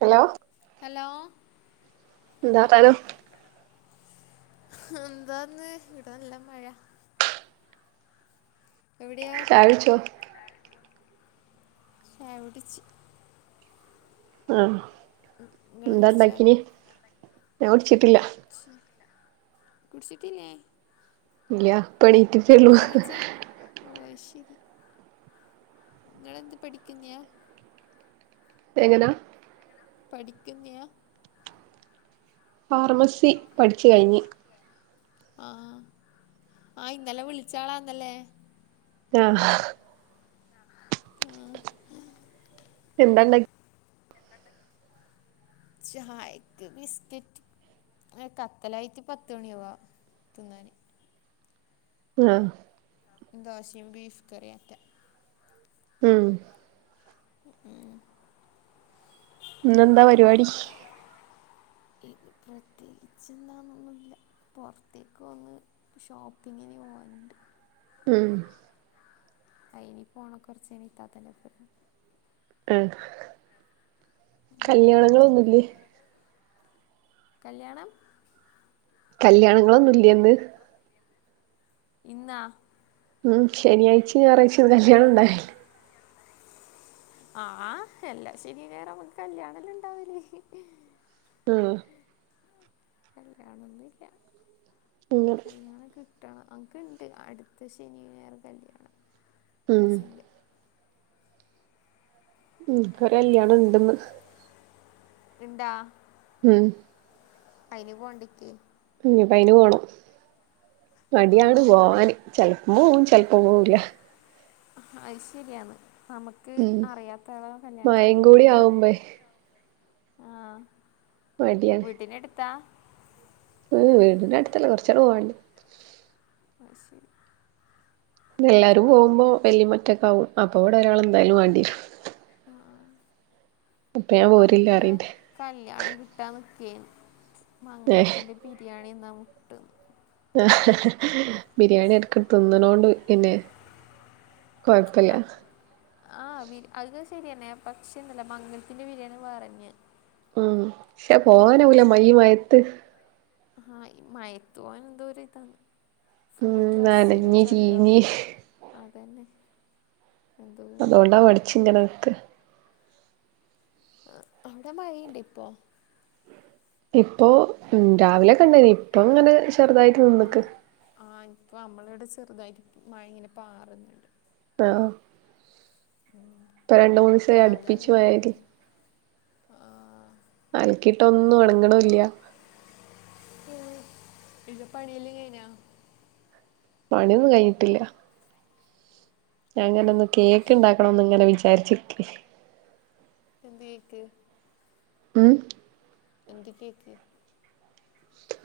Hello hello എന്താ വർത്താനം എന്താന്ന് ഇവിടെ നല്ല മഴ എവിടെയാ ചായ കുടിച്ചോ [unintelligible] ആഹ് നിങ്ങൾ ന്താ കുടിച്ചോ ണ്ടാക്കീനി ഞാ കുടിച്ചിട്ടില്ല കുടിച്ചിട്ടില്ലെ? ല്ലഞാനിപ്പോ എന്നീറ്റിട്ടൊള്ളു ഓഹ് അയ്ശരി നിങ്ങളെന്ത് പഠിക്കുന്നെ എങ്ങനാ? പഠിക്കുന്നയാ ഫാർമസി പഠിച്ചു കഴിഞ് ആഹ് ആ ഇന്നലെ വിളിച്ചാളാന്നല്ലേ? ആഹ് ആഹ് ഹാ എന്താണ്ടാ ചായക്ക് ബിസ്കിറ്റ് കത്തലായിറ്റ് പത്ത് മണിയവാ തിന്നാന് ആഹ് ദോശയും ബീഫ് കറിയിയൊക്കെ മ് ഉം ഊം ഇന്നെന്താ പരിപാടി? ഇല്ല പ്രത്യേകിച്ച് എന്താന്നൊന്നുല്ല. പുറത്തേക്കൊന്ന് ഷോപ്പിങ്ങിന് പോവാനുണ്ട് ഉം അനി പോണ കുറചൈനി ഇത്താത്തന്റെപ്പോരം ആഹ് കല്യാണങ്ങളൊന്നുല്ലേ? കല്യാണം കല്യാണങ്ങളൊന്നും ഇല്ലേന്ന്? ഇന്നാ? ഉം ശനിഴാഴ്ച ഞായറാഴ്ചൊ കല്യാണം ഉണ്ടാവലു ആഹ് എല്ലാ ശനി ഞായറും നമുക്ക് കല്യാണല്ലാണ്ടാവല് ആഹ. കല്യാണൊന്നുല്ല അങ്ങനെ കല്യാണംക്കെ ട്ടാണ് അൻക്ക്ണ്ട് അടുത്ത ശനി ഞായർ കല്യാണം ഉം കസിൻ്റെ ഇൻക്കൊരു കല്യാണണ്ടന്ന്. ഇണ്ടാ ഉം. അയിനി പോണ്ടിക്ക് ഉം പ അയിന് പോണം. ആ മടിയാണ് പോവാന്. ചൽപ്പോ പോവും ചൽപ്പോ പോവൂല്ല അഐ ശരിയാണ് നമക്ക് ഉം ക്ക് അറിയാത്ത ആളോ മഴയും കല്യാണത്തിനൊവുമ്പരു കൂടി മടിയ ആവുമ്പേ ആഹ്. വീട്ടിനടുത്താ ഉം വീടിന്റ അടുത്തല്ല കുറച്ചാടി പോകണ്ടി ആ ശരി എല്ലാരും പോവുമ്പോ വല്ലിമ്മ ഒറ്റക്കാവും അപ്പ ഇവിടെ ഒരാൾ എന്തായാലും വാണ്ടിയേരും അഹ് ആഹ് ആഹ് അപ്പൊ ഞാൻ പോരില്ല അൻക്കിങ്ങനെ പറയണ്ട് കല്ല്യാണം കിട്ടാൻ നിക്കുവേനി ഏ മംഗലത്തിൻ്റെ ബിരിയാണിന്നാ മുട്ടുന്ന് ആഹ് ബിരിയാണി എടക്ക് തിന്ന്ണോണ്ട് പിന്നെ കൊഴ്പ്പല്ല ആഹ് ബിരി അത് ശരിയന്നെ പക്ഷേണ്ടല്ലോ മംഗല്ത്തിന്റെ ബിരിയാണി വേറെന്നെ. ഉം പക്ഷെ പോവാനാവൂല മയീ മയത്ത് ഹാ ഈ മഴത്തു പോവാൻ ന്തോരു ഇതാണ് ഉം ഫുള്ള് ഡ്രെസ്സിലും നനഞ്ഞ് ചളിയാവും. ചീഞ്ഞ് അതന്നെ. എന്തോ അതോണ്ടാ മടിച്ചിങ്ങനക്ക ആഹ് അവിടെ മഴുണ്ട് ഇപ്പോ ഇപ്പൊ ഉം രാവിലെകണ്ടിനി ഇപ്പൊ ഇങ്ങനെ ചെറുതായി ആഹ് ആഹ് ഇപ്പ നമ്മളിവിടെ ചെറ്തായിട്ട് മഴങ്ങനെ പാറ്ന്ന്ണ്ട്. ആഹ് ഉം. ഇപ്പ രണ്ട്, മൂന്നീസായി അട്പ്പിച്ച് മയയ്ത്. ആഹ് അലക്കിയിട്ട ഒന്നും ഒണങ്ങണില്ല. ഉം ഇന്റെ പണിയെല്ലാ കഴിനാ പണി കഴിഞ്ഞിട്ടില്ല. ഞാൻ അങ്ങനെ ഒന്ന് കേക്ക് ഉണ്ടാക്കണംന്ന് ഇങ്ങനെ വിചാരിച്ചിക്കേ [unintelligible] ക്ക് ഉം എന്ത് കേക്ക്?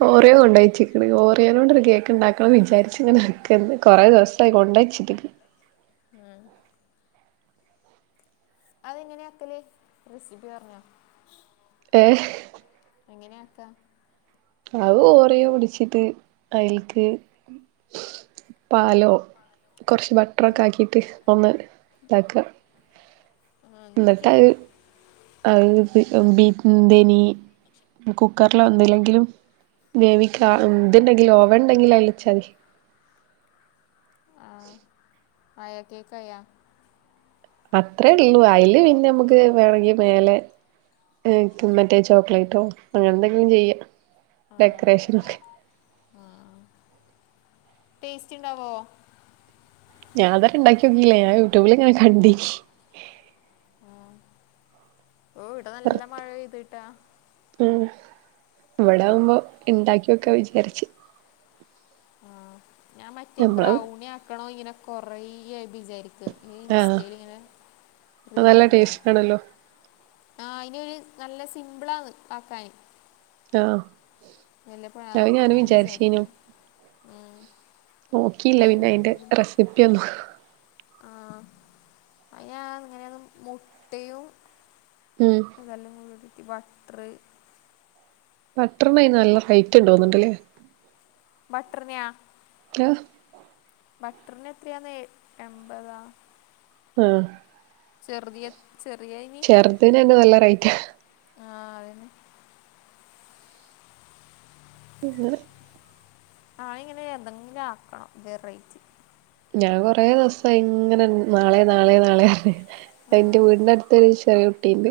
ഓറിയോ കൊണ്ടോച്ച്ക്ക്ണ് ഓറിയോനോണ്ട് ഒരു കേക്ക് ഇണ്ടാക്കണം വിചാരിച്ച ഇങ്ങനെന്ന് കൊറേ ദിവസം ഇപ്പയ് കൊണ്ടച്ചിട്ട്ക്ക് ആഹ്. അതെങ്ങനെയ വെക്കല്. റെസിപ്പി പറഞ്ഞാ. ഏഹ് എങ്ങനെയാക്കാ അത് ഓറയോ പിടിച്ചിട്ട് അതിൽക്ക് പാലോ കൊർച് ബട്ടറൊക്കെ ഉം. ആക്കിട്ട് ഒന്ന് താക്കാ ആഹ് നിക്ക് അത് ബി ബീക്കുന്തേനി കുക്കറിലോ എന്തിലെങ്കിലും മേവിക്ക. ഉം. ഇന്തുണ്ടെങ്കിലു ഓവൻ ഉണ്ടെങ്കിലും അയിൽച്ചാ മതി. ആഹ് ആയാ കേക്കായാ പ്പത്രേ ഉള്ളൂ അയില് പിന്നെ നമുക്ക് വേണങ്കിൽ മേലെ ഈക്ക് മറ്റേ ചോക്ലേറ്റോ അങ്ങനെ എന്തെങ്കിലും ചെയ്യ ആഹ ആ ടേസ്റ്റ് ഇണ്ടാവോ ഞാനൻതരണ്ടാക്ക്യോക്കില്ല ഞാൻ യൂട്യൂബിലി ഇങ്ങനെ കണ്ടിനി ഓ ഇവിടെ നല്ല മഴെയ്തിട്ടാ ഏഹ് ഇവിടാവുമ്പോ ഇണ്ടാക്കിയൊക്കെ വിചാരിച്ച് ആഹ ഞാൻ മറ്റേ നമ്മള് ബ്രൗണി ആക്കണോ ഇങ്ങനെ കൊറേയ വിചാരിക്കും. ഇത് ആഹ് ഇൻസ്റ്റയിലിങ്ങനെ അത് നല്ല റീൽ കാണും ടേസ്റ്റ് ആണല്ലോ ആഹ് അയ്നൊരു നല്ല സിമ്പിളാന്ന് ആക്കാന് ആഹ അത് ആക്കാൻ ഞാന ഇങ്ങനെ വിചാരിച്ചേനു. വിചാരിക്കും ഉം. നോക്കിയില്ല ഞാൻ പിന്നെ അയിന്റെ റെസിപ്പി ഒന്നും. ആഹ അ ഇങ്ങനെയത് മുട്ടയും, ഉം അതെല്ലാം ഉ ബട്ടർ ബട്ടറിനായി നല്ല റേറ്റ്ണ്ടോകന്നു ന്നുണ്ട്ല്ലേ. ബട്ടർ നാ. ത ബട്ടറിന് എത്രയാന്നേ എമ്പതാ ആഹ് ചെർതിയത് ചെറിയാനി ചെറുതിന് തന്നെ നല്ല റേറ്റാ ആഹ് അതന്നെ ഇങ്ങനെ ആയിങ്ങനെ എന്തെങ്കിലും ആക്കണം വെറൈറ്റി ഞാൻ കൊറെ ദിവസം ആയി ഇങ്ങനെ നാളെ നാളെ നാളെ. എന്റെ ആഹ് വീടിന്റെ അടു തൊരു ചെറിയ കുട്ടിണ്ട്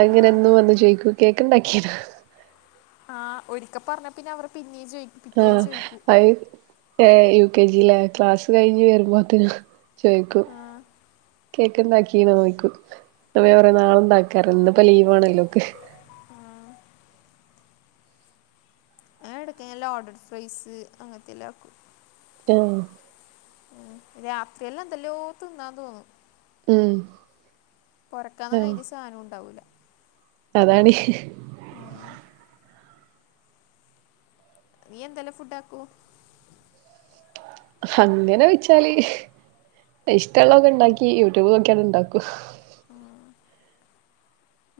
അത്ങ്ങനെ ആഹ് എന്നും വന്ന് ചോയിക്കൂ കേക്ക്ണ്ടാക്കിണാ ആഹ് ഒരിക്ക പറഞ്ഞ പിന്നെ അവർ പിന്നെയും ചോയിക്ക ആഹ. അയ് ഏ യു കെ ജിയില ക്ലാസ് കഴിഞ്ഞ് വരുമ്പോത്തന്ന. ചോയ്ക്കും. ആഹ് കേക്ക് ഉണ്ടാക്കി ഓൾക്കു. [unintelligible] കൊറെ നാളു ഉണ്ടാക്കാറ്, ഇന്നിപ്പോ ലീവ് ആണ ലോക്ക്. ട്ക്കനല്ലേ ലോഡർ ഫ്രൈസ് അങ്ങനത്തെ എല്ലാക്കും [unintelligible] ഉ രാത്രിയല്ലാം എന്തല്ലോ തിന്നാ തോന്നു ഉം. ആഹ് പൊറക്കാന്നഅയ്ത്യ സാനും ഉണ്ടാവൂല്ല അതാണ്. ആഹ് നീ എന്തല്ലേ ഫുഡ് ആക്കു? അങ്ങനെ വെച്ചാല് ഇഷ്ടള്ളൊക്കെണ്ടാക്കി യൂട്യൂബ് നോക്കിയണ്ട് ഇണ്ടാക്കൂ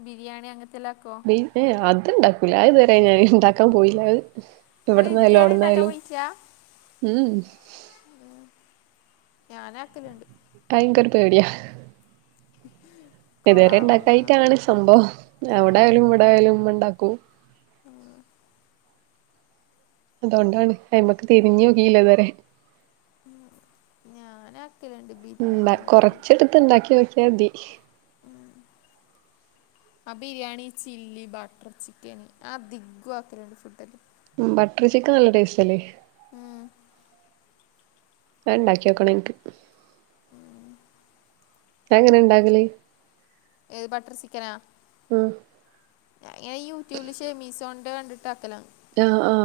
ബിരിയാണി അങ്ങനത്തെല്ല ആക്കോ? പിന്നെ അത് ഇണ്ടാക്കൂല അത് ഇതുവരെ ഞാൻ ഇണ്ടാക്കാൻ പോയില്ല അത് അത് ഇവിടന്നായാലും ഇതുവരെ ഉണ്ടാക്കാൻ അവിടുന്നായാലും. മ് ഉം. ഉം ഞാനാക്കലുണ്ട് ട്ടാൻക്കൊരു പേടിയ ഉ ഇതുവരെണ്ടാക്കായിട്ടാണ് സംഭവം. അവിടയാലും ഇവിടെ ആയാലും ഉമ്മ ഇണ്ടാക്കും. ആഹ് അതോണ്ടാണ് അയ്മക്ക് തിരിഞ്ഞു നോക്കിയില്ലേതുവരെ മ് ഞാനാക്കല്ണ്ട്. ഉം ഇണ്ടാ കൊർച്ചെടുത്ത് ഇണ്ടാക്കി നോക്കിയാതി ഉം ആഹ് ബിരിയാണി ചില്ലി ബട്ടർ ചിക്കന് ആധികോം ആക്കലുണ്ട് ഫുഡൊക് ബട്ടർ ചിക്കൻ നല്ല ടേസ്റ്റ് അല്ലേ. ഉം ഞാണ്ടാക്കി നോക്കണംൻക്ക് അത് എങ്ങനെ ഇണ്ടാക്കല് ഏത് ബട്ടർ സിക്കനാ? ഉം ഞാ യൂട്യൂബില് ഷെമീസോണിന്റെ കണ്ട്ട്ടാക്കലാണ് ആഹ് ആഹ്.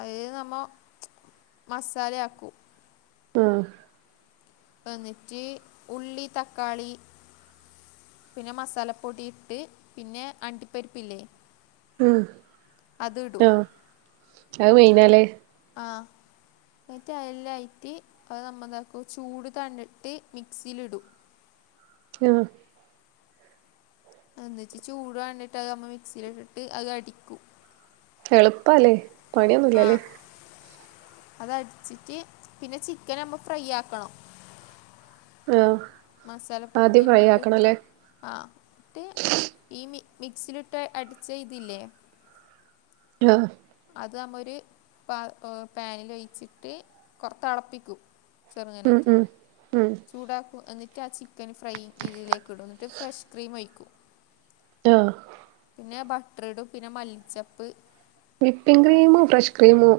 അഹ് നമ്മ മസാലയാക്കും ആഹ്. ഇന്നിട്ട് ഉള്ളി തക്കാളി പിന്നെ മസാലപ്പൊടി ഇട്ട് പിന്നെ അണ്ടിപ്പരിപ്പില്ലേ? ഉ അത് ഇടും ആ അത് മെയ്ന്നാലേ ആഹ്. ന്നിട്ട് അയ്ലായിട്ട് അത് നമ്മന്താക്കും ചൂട് തണ്ണിട്ട് മിക്സിയിലിടും [unintelligible] ഒന്നിച്ച് ചൂട് വാൻണ്ടിട്ട് അത് നമ്മൾ മിക്സിയില ഇട്ടിട്ട് അത് അടിക്കും എളുപ്പല്ലേ പണിയൊന്നുല്ലല്ലേ അതടിച്ചിട്ട് പിന്നെ ചിക്കൻ നമ്മ ഫ്രൈയാക്കണം ആഹ്. മസാല പൊടി ആദ്യം എല്ലെം ഫ്രൈ ഇട്‌ട്ട്. ആക്കണല്ലേ ആ ട്ടേ ഈ മിക്സിയിലിട്ട് അടിച്ച ഇതില്ലേ രോ അത് അമ്മ ഒര് പാ പേനിലൊഴിച്ചിട്ട് കൊർത്തെൾപ്പിക്കും. ഉം [unintelligible] ഉം ചൂടാക്കു എന്നിട്ട് ആ ചിക്കന് ഫ്രൈ ഇതിലേക്ക്‌ടും ന്നിട്ട് ഫ്രഷ് ക്രീം ഒഴിക്കും ആഹ്. പിന്നെ ബട്ട്റിടും പിന്നെ മല്ലിച്ചപ്പ് അത്ര തന്നെ വിപ്പിംഗ്ക്രീമും ഫ്രഷ് ക്രീമോ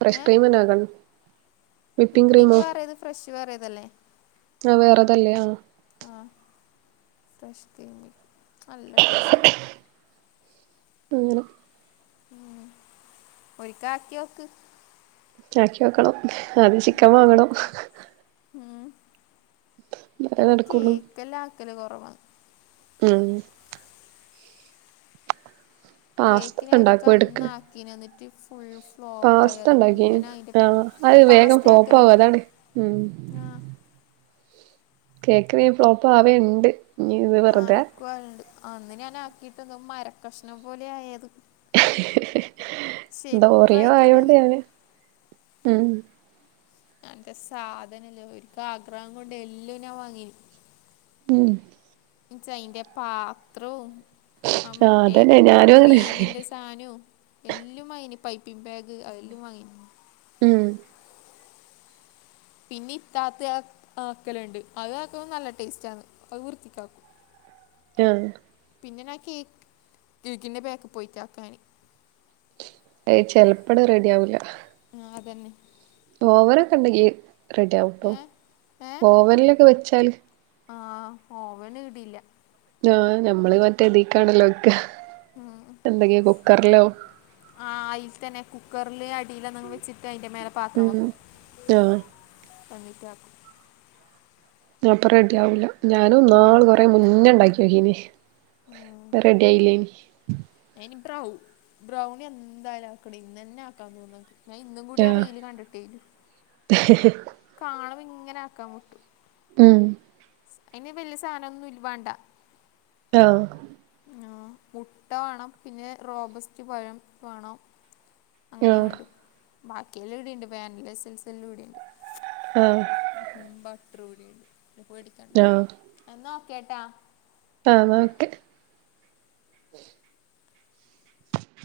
ഫ്രഷ് ഏ ക്രീം തന്നെ ആകണം വിപ്പിം വിപ്പിങ് ക്രീമോ? വേറേത് ഫ്രഷ് വേറെതല്ലേ ആ വേറെതല്ലേ ആ. ആഹ് ഫ്രഷ് തീമി നല്ല ടേസ്റ്റ്. അങ്ങനെ ഉം ഒരിക്കാക്ക്യോക്ക്‌ ചാക്കി വെക്കണം അത് ചിക്കൻ വാങ്ങണം ഉം എന്നാലേ ഞാൻ നടക്കുള്ളൂ കേക്കല്ലാക്കല് കൊറവാണ് ഉം കേക്കിനെ പാസ്ത ഒരിക്കെ ഉണ്ടാക്കും എടക്ക് അന്നാക്കിന് ന്നിട്ട് ഫുൾ ഫു പാസ്ത ഫ്ലോപ്പായത് ഉണ്ടാക്കിന് പിന്നെന്നാ അയ്ന്റെ ആഹ് അത് വേഗം ഫ്ലോപ്പ് ആവും പാസ്ത്യാക്കല്ണ്ട് അതാണ് ഉം ആ. കേക്കറീ ഫ്ലോപ്പാവയ്ണ്ട് അനക്കുആവല്ണ്ട് അന്ന് ഞാനാക്കീട്ട് മരക്കഷ്ണം പോലെയായത് ശരിക്കും എന്തോറിയോ ആയിട്ടില്ല ആയോണ്ട് അത് ഞാന് ഉ നല്ല സാധനല്ലേ ഒക്ക് ആഗ്രഹം കൊണ്ട് എല്ലാം ഞാൻ വാങ്ങീ മ്മ്ഹ്. ഇജ്ജ് അയ്ന്റെ പാത്രവും ആ ആഹ് മറ്റേ അതന്നെ ഞാനും അങ്ങനെ ക്രീമിന്റെ സാനും എല്ലാം വാങ്ങിന് പൈപ്പിംഗ്ബാഗ് അതെല്ലാം വാങ്ങീന് ഉം പിന്നെ ഇത്താത്ത അക്കലുണ്ട് അത് ആക്കുമ്പ നല്ല ടേസ്റ്റ ആന്ന് അത് വൃത്തിക്കാക്കും [inaudible] ആ പിന്നെഞാൻ കേക്ക് കേക്കിൻ്റെ ബേക്ക് പോയിട്ടാക്കാന്. ഹെ ചെലപ്പടം റെഡി ആവൂല്ല ആഹ്, തന്നെ ഓവനൊക്കെ ണ്ടെങ്കിൽ റെഡി ആവുട്ടോ ഏ ഓവനിലൊക്കെ വെച്ചാൽ ആഹ് ഓവനിടില്ല ആഹ് ഞമ്മള് മറ്റേ തീക്കാണല്ലോണ്ക്ക എന്തെങ്കി കുക്കറിലോ ആഹ് അയിൽ തന്നെ കുക്കറില് അടിലന്നങ് വെച്ചിട്ട് അയ്ന്റെ മേല പാത്രം ഉം വെക്കും ആഹ് [unintelligible] അപ്പൊ റെഡിയാവൂല ഞാനും ഇന്നാള് കൊറേ മുന്നേ ഇണ്ടാക്കി നോക്കീന് റെഡിയായില്ല [inaudible] അയിന് ബ്രൗ ബ്രൗണി എന്തായാലും ആക്കണം ഇന്നന്നെ ആക്കാന്തോന്നും എന്ക്ക് ഞാൻ ഇന്നും കൂടി ആ റീല്‌ കണ്ടിട്ടേലു. ഹ് ഹ് കാനുബ ഇങ്ങനെ ആക്കാൻ മുട്ടു ഉം. അയ്ന് വല്യ സാനൊന്നും വാണ്ടാ. ആഹ്. ആഹ്, മുട്ട വാണം പിന്നെ റോബസ്റ്റ് പഴം വാണം. അങ്ങനെയെ ആഹ് വേണ്ടു ബാക്കിയെല്ലാം ഇവിടെയ്ണ്ട് വാനില എസൻസെല്ലുവിടെയുണ്ട് ആഹ്. ഹ്മ് ഹ്മ് ബട്ടറോളിയ്ണ്ട് പിന്നെ പേടിക്ക ആഹ എന്നാ ഓക്കെട്ടാ. ആ ന്നാ ഓക്കെ.